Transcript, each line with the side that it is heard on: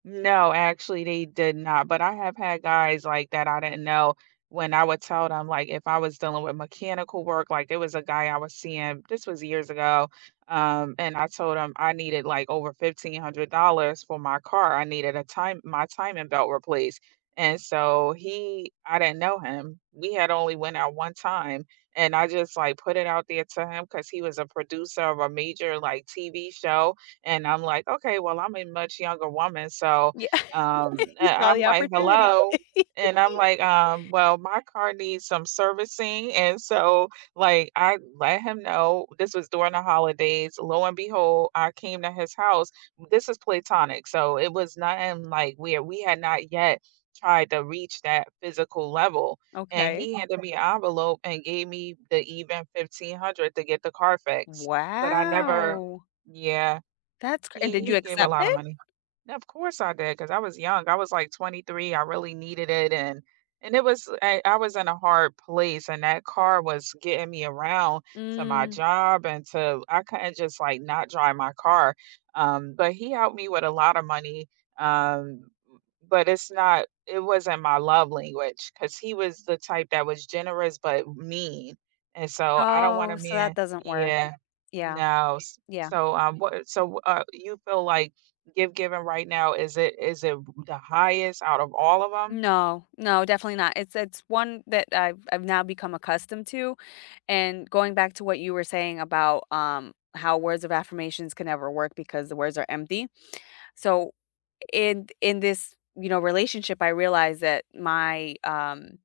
right: No, actually, they did not, but I have had guys, like, that I didn't know when I would tell them like, if I was dealing with mechanical work, like there was a guy I was seeing, this was years ago, um, and I told him I needed like over $1500 for my car, I needed a time my timing belt replaced, and so he I didn't know him. We had only went out 1 time, and I just like put it out there to him 'cause he was a producer of a major, like, TV show and I'm like, okay, well I'm a much younger woman, so,
left: Yeah,
right: um
left: you
right: and
left: saw
right: I'm
left: the
right: like,
left: opportunity.
right: "Hello," and I'm like, um, "Well, my car needs some servicing, and so, like, I let him know, this was during the holidays, lo and behold, I came to his house this is platonic, so it was not in like, we we had not yet tried to reach that physical level and
left: Okay.
right: he handed me an envelope, and gave me the even 1500 to get the car fixed. But I never
left: Wow.
right: yeah,
left: That's cr and
right: he
left: did
right: he
left: you
right: gave a
left: accept
right: lotta
left: it?
right: money. Of course, I did cause I was young, I was like 23. I really needed it and and it was I I was in a hard place, and that car was getting me around to my
left: Mm.
right: job, and to I couldn't just like, not drive my car, um, but he helped me with a lotta money, um but it's not it wasn't my love language 'cause he was the type that was generous but mean, and so, I don't
left: Oh,
right: wanna
left: so that
right: man
left: doesn't work,
right: yeah,
left: yeah
right: no, s
left: yeah.
right: so, um, what so, w uh, you feel like give given right now, is it is it the highest out of all of 'em?
left: No no, definitely not, it's it's one that I've I've now become accustomed to, and going back to what you were saying about, um, how "Words of affirmations can never work because the words are empty," so, in in this, you know, relationship, I realized that my um